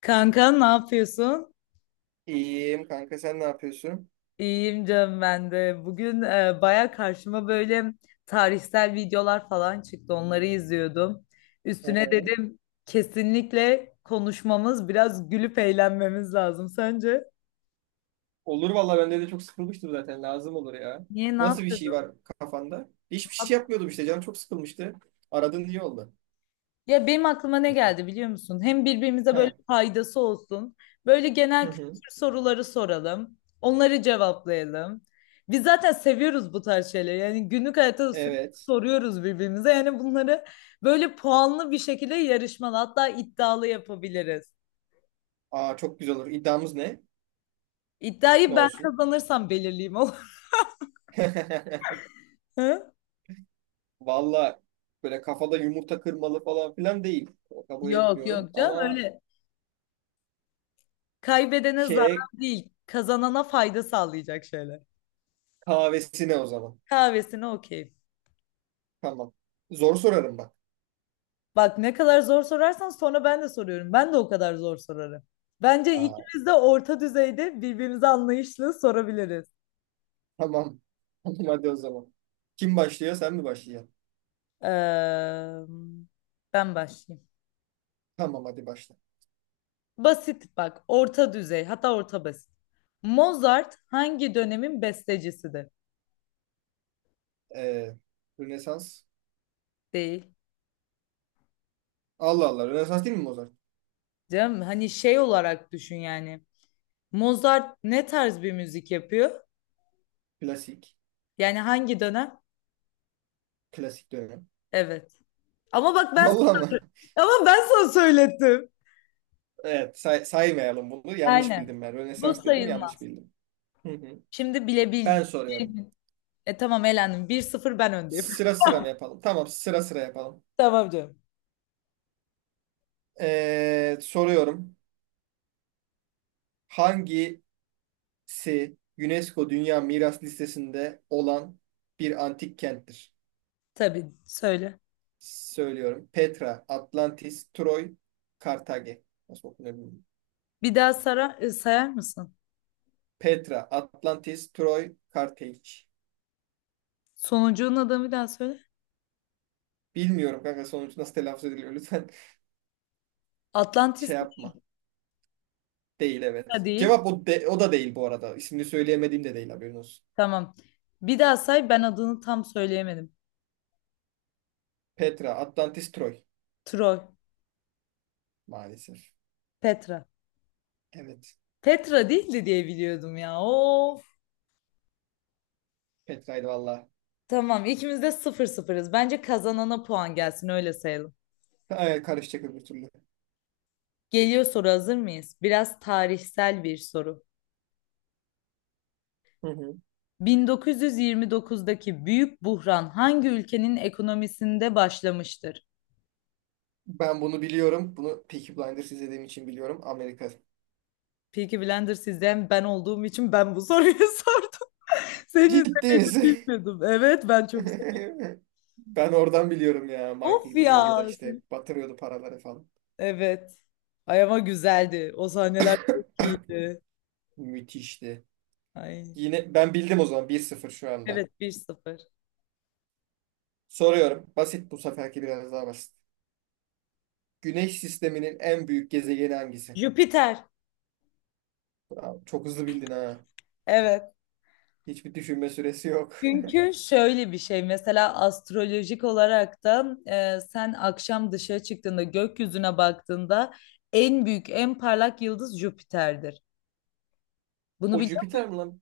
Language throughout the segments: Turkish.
Kanka ne yapıyorsun? İyiyim kanka, sen ne yapıyorsun? İyiyim canım ben de. Bugün baya karşıma böyle tarihsel videolar falan çıktı. Onları izliyordum. Üstüne dedim kesinlikle konuşmamız, biraz gülüp eğlenmemiz lazım. Sence? Olur valla, bende de çok sıkılmıştım zaten, lazım olur ya. Niye ne Nasıl bir şey yapıyordun? var kafanda? Hiçbir şey yapmıyordum işte, canım çok sıkılmıştı. Aradın iyi oldu. Ya benim aklıma ne geldi biliyor musun? Hem birbirimize He. böyle faydası olsun. Böyle genel Hı kültür hı. soruları soralım. Onları cevaplayalım. Biz zaten seviyoruz bu tarz şeyleri. Yani günlük hayatta da sürekli Evet. soruyoruz birbirimize. Yani bunları böyle puanlı bir şekilde yarışmalı hatta iddialı yapabiliriz. Aa, çok güzel olur. İddiamız ne? Ne İddiayı ben olsun? kazanırsam belirleyeyim olur. mu? Valla böyle kafada yumurta kırmalı falan filan değil. O kabul Yok etmiyorum yok canım ama öyle kaybedene şey, zarar değil. Kazanana fayda sağlayacak şeyler. kahvesine o zaman. Kahvesine okey. Tamam. Zor sorarım bak. Bak ne kadar zor sorarsan sonra ben de soruyorum. Ben de o kadar zor sorarım. Bence Aa, ikimiz de orta düzeyde birbirimize anlayışlı sorabiliriz. tamam. Tamam hadi o zaman. Kim başlıyor, sen mi başlayacaksın? Eee, Ben başlayayım. Tamam hadi başla. Basit bak, orta düzey, hatta orta basit. Mozart hangi dönemin bestecisidir? Ee, Rönesans. Değil. Allah Allah. Rönesans değil mi Mozart? Canım hani şey olarak düşün yani. Mozart ne tarz bir müzik yapıyor? Klasik. Yani hangi dönem? Klasik dönem. Evet. Ama bak ben Vallahi mı? ama ben sana söylettim. Evet. Saymayalım bunu. Yanlış Aynen. bildim ben. Bu Rönesans dedim. Yanlış sayılmaz. bildim. Hı hı. Şimdi Ben bilebileceğin... soruyorum. E tamam elendim. 1-0, ben öndeyim. Sıra sıra mı yapalım? Tamam. Sıra sıra yapalım. Tamam canım. Soruyorum. Hangisi UNESCO Dünya Miras Listesi'nde olan bir antik kenttir? Tabii söyle. Söylüyorum. Petra, Atlantis, Troy, Kartage. Nasıl okunuyor bilmiyorum. Bir daha sayar mısın? Petra, Atlantis, Troy, Kartage. Sonucunun adını bir daha söyle. Bilmiyorum kanka, sonuç nasıl telaffuz ediliyor. Lütfen Atlantis. şey yapma. Değil, Petra evet. değil. Cevap o, o da değil bu arada. İsmini söyleyemediğim de değil, haberin olsun. Tamam. Bir daha say ben adını tam söyleyemedim. Petra, Atlantis, Troy. Troy. Maalesef. Petra. Evet. Petra değildi diye biliyordum ya. Of. Petra'ydı valla. Tamam ikimiz de sıfır sıfırız. Bence kazanana puan gelsin öyle sayalım. Ay, karışacak öbür türlü. Geliyor soru hazır mıyız? Biraz tarihsel bir soru. Hı hı. 1929'daki büyük buhran hangi ülkenin ekonomisinde başlamıştır? Ben bunu biliyorum. Bunu Peaky Blinders izlediğim için biliyorum. Amerika. Peaky Blender sizden ben olduğum için ben bu soruyu sordum. Seni de Ciddi misin? bilmiyordum. Evet. Ben oradan biliyorum ya. Michael Of gidiyordu da ya. işte, batırıyordu paraları falan. Evet. Ay ama güzeldi. O sahneler çok iyiydi. Müthişti. Ay. Yine ben bildim o zaman, bir sıfır şu anda. Evet, 1-0. Soruyorum. Basit, bu seferki biraz daha basit. Güneş sisteminin en büyük gezegeni hangisi? Jüpiter. Bravo, çok hızlı bildin ha. Evet. Hiçbir düşünme süresi yok. Çünkü şöyle bir şey mesela astrolojik olarak da sen akşam dışarı çıktığında gökyüzüne baktığında en büyük en parlak yıldız Jüpiter'dir. Bunu O biliyor musun? Jüpiter mi lan?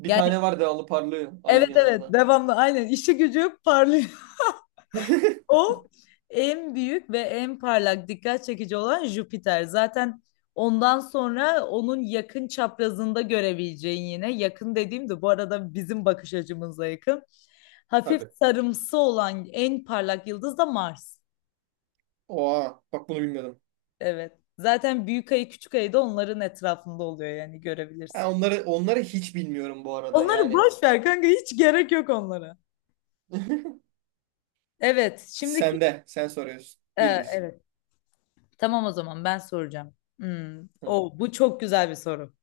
Bir Yani tane var devamlı parlıyor evet ayın evet yanında. devamlı aynen işi gücü parlıyor. O en büyük ve en parlak dikkat çekici olan Jüpiter. Zaten ondan sonra onun yakın çaprazında görebileceğin yine yakın dediğim de bu arada bizim bakış açımıza yakın. Hafif Tabii. sarımsı olan en parlak yıldız da Mars. Oha bak, bunu bilmiyordum. Evet. Zaten büyük ayı küçük ayı da onların etrafında oluyor yani görebilirsin. Ha, onları hiç bilmiyorum bu arada Onları yani. boş ver kanka hiç gerek yok onlara. Evet, Sen de, sen soruyorsun. Bir bir. evet. Tamam o zaman ben soracağım. Hmm. Hı. O bu çok güzel bir soru.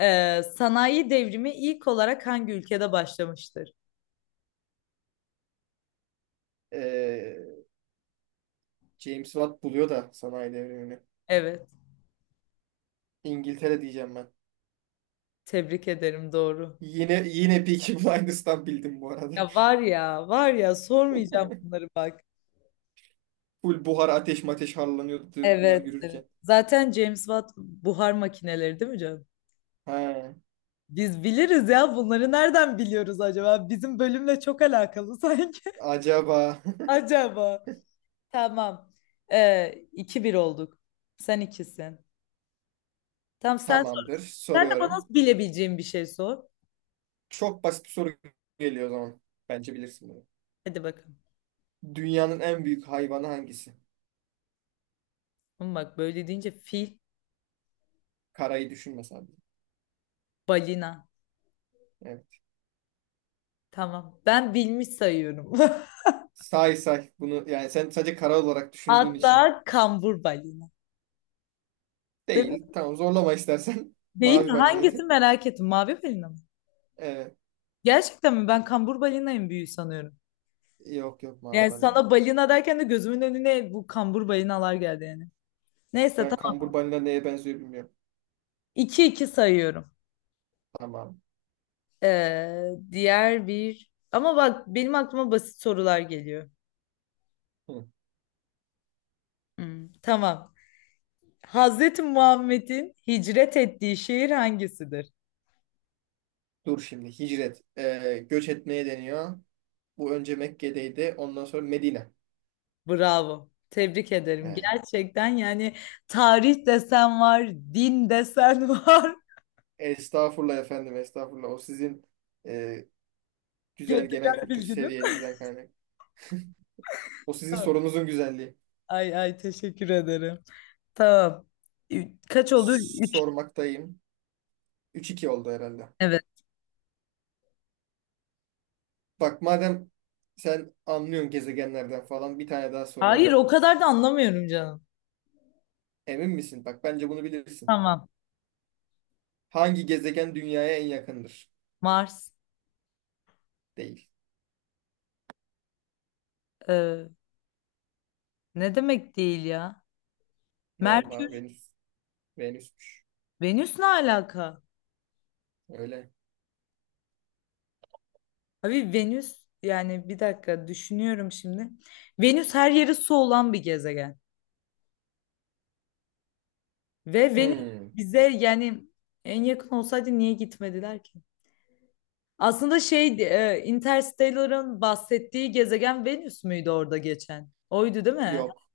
Sanayi devrimi ilk olarak hangi ülkede başlamıştır? Ee, James Watt buluyor da sanayi devrimini. Evet, İngiltere diyeceğim ben. tebrik ederim doğru. Yine yine Peaky Blinders'tan bildim bu arada. Ya var ya, var ya sormayacağım bunları bak. Full buhar ateş mateş harlanıyordu bunlar Evet, evet. yürürken. Zaten James Watt buhar makineleri değil mi canım? Ha, Biz biliriz ya bunları nereden biliyoruz acaba? Bizim bölümle çok alakalı sanki. acaba. Acaba. Tamam. 2-1 olduk. Sen ikisin. Tamam sen sor. Tamamdır. Sen de bana Soruyorum. bilebileceğim bir şey sor. Çok basit bir soru geliyor o zaman. Bence bilirsin bunu. Hadi bakalım. Dünyanın en büyük hayvanı hangisi? Ama bak böyle deyince fil, Karayı düşünme sadece. balina. Evet. Tamam. Ben bilmiş sayıyorum. Say say. Bunu yani, sen sadece kara olarak düşündüğün için. Hatta kambur balina. Değil mi? Değil. Tamam, zorlama istersen. Değil mi? Mavi Hangisi balinaydı. merak ettim. Mavi balina mı? Evet. Gerçekten mi? Ben kambur balinayım büyüğü sanıyorum. Yok yok, mavi Yani balina. sana balina derken de gözümün önüne bu kambur balinalar geldi yani. Neyse Ben tamam. kambur balina neye benziyor bilmiyorum. 2-2 sayıyorum. Tamam. Ama bak benim aklıma basit sorular geliyor. Hı. Hmm, tamam. Hazreti Muhammed'in hicret ettiği şehir hangisidir? Dur şimdi. Hicret. Göç etmeye deniyor. Bu önce Mekke'deydi. Ondan sonra Medine. Bravo. Tebrik ederim. Yani, Gerçekten yani tarih desen var, din desen var. estağfurullah efendim, estağfurullah. O sizin e, güzel genel Gezegen kültür bilginin. seviyenizden kaynak. O sizin sorunuzun güzelliği. Ay ay teşekkür ederim. Tamam. Kaç oldu? Üç. Sormaktayım. Üç iki oldu herhalde. Evet. Bak madem sen anlıyorsun gezegenlerden falan, bir tane daha Hayır soruyorum. o kadar da anlamıyorum canım. Emin misin? Bak bence bunu bilirsin. Tamam. Hangi gezegen dünyaya en yakındır? Mars. Değil. Ee, Ne demek değil ya? Vallahi Merkür. Venüs. Venüsmüş. Venüs ne alaka? Öyle. Abi Venüs yani bir dakika düşünüyorum şimdi. Venüs her yeri su olan bir gezegen. Ve Venüs Hmm, bize yani en yakın olsaydı niye gitmediler ki? Aslında şeydi, Interstellar'ın bahsettiği gezegen Venüs müydü orada geçen? Oydu değil mi? yok.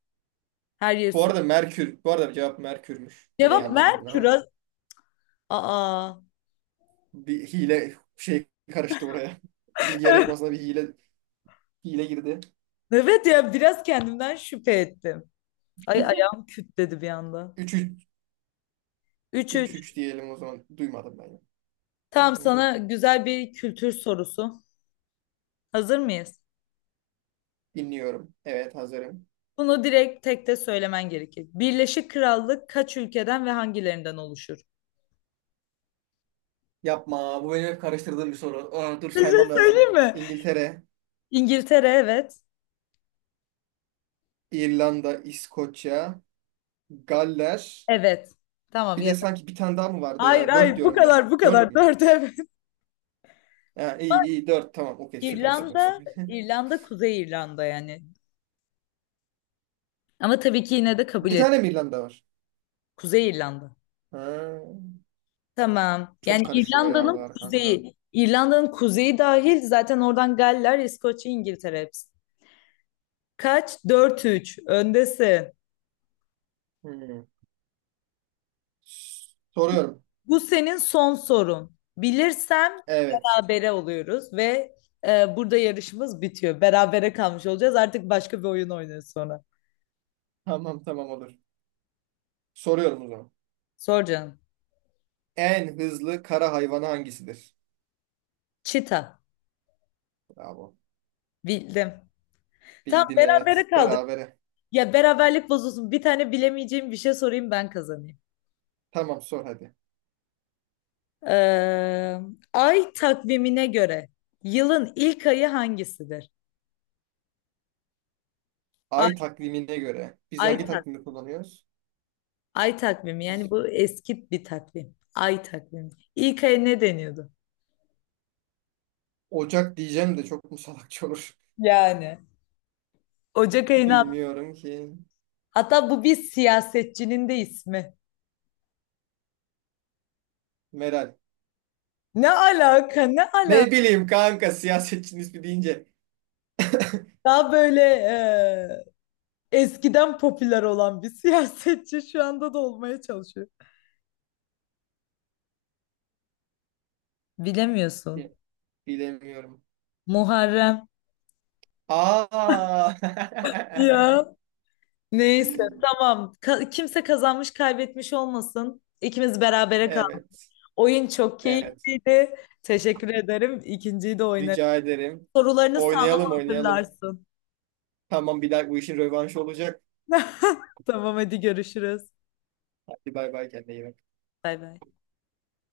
Her yer Bu su. arada Merkür. Bu arada cevap Merkür'müş. Yine Cevap yanlış bildin Merkür. ama. Aa. Bir hile şey karıştı oraya. Bilgi yarışmasına bir hile girdi. Evet ya biraz kendimden şüphe ettim. Ay ayağım küt dedi bir anda. Üç üç, Üç üç üç. 3 diyelim o zaman. Duymadım ben. Hı Tamam hı. sana güzel bir kültür sorusu. Hazır mıyız? Dinliyorum. Evet hazırım. Bunu direkt tek de söylemen gerekir. Birleşik Krallık kaç ülkeden ve hangilerinden oluşur? Yapma. Bu benim hep karıştırdığım bir soru. Aa, dur Bir şey saymam lazım. söyleyeyim mi? İngiltere, İngiltere evet. İrlanda, İskoçya, Galler. Evet. Tamam Bir de yeter. sanki bir tane daha mı vardı Hayır ya? Dört hayır bu diyorum ben. kadar bu Dört kadar. mü? Dört evet. Ha, iyi iyi, 4 tamam. Okey, süper süper İrlanda, süper. İrlanda, Kuzey İrlanda yani. Ama tabii ki yine de kabul İki edin. tane mi İrlanda var? Kuzey İrlanda. Ha, Tamam. Yani çok karışıyor ya İrlanda'nın oralar kanka. kuzeyi. İrlanda'nın kuzeyi dahil zaten oradan Galler, İskoçya, İngiltere hepsi. Kaç? 4-3. Öndesin. Hmm. Soruyorum. Bu senin son sorun. Bilirsem Evet. berabere oluyoruz ve burada yarışımız bitiyor. Berabere kalmış olacağız. Artık başka bir oyun oynuyoruz sonra. Tamam tamam, olur. Soruyorum o zaman. Sor canım. En hızlı kara hayvanı hangisidir? Çita. Bravo. Bildim. Tam Bildin, berabere evet. kaldık. Berabere. Ya beraberlik bozulsun. Bir tane bilemeyeceğim bir şey sorayım ben kazanayım. Tamam sor hadi. Ee, Ay takvimine göre yılın ilk ayı hangisidir? Ay Ay, takvimine göre. Biz ay, hangi tak, takvimi kullanıyoruz? Ay takvimi yani Biz, bu eski bir takvim. Ay takvimi. İlk ay ne deniyordu? Ocak diyeceğim de çok mu salakça olur? Yani. Ocak ayına Bilmiyorum ki. hatta bu bir siyasetçinin de ismi. Meral. Ne alaka ne Ne alaka? bileyim kanka, siyasetçinin ismi deyince. Daha böyle eskiden popüler olan bir siyasetçi şu anda da olmaya çalışıyor. Bilemiyorsun. Bilemiyorum. Muharrem. Aa. Ya neyse tamam. Kimse kazanmış kaybetmiş olmasın. İkimiz berabere kaldık. Evet. Oyun çok Evet. keyifliydi. Teşekkür ederim. İkinciyi de oynarım. Rica ederim. Sorularını sağlam Oynayalım oynayalım. hazırlarsın. Tamam, bir daha bu işin rövanşı olacak. Tamam hadi görüşürüz. Hadi bay bay, kendine iyi bak. Bay bay.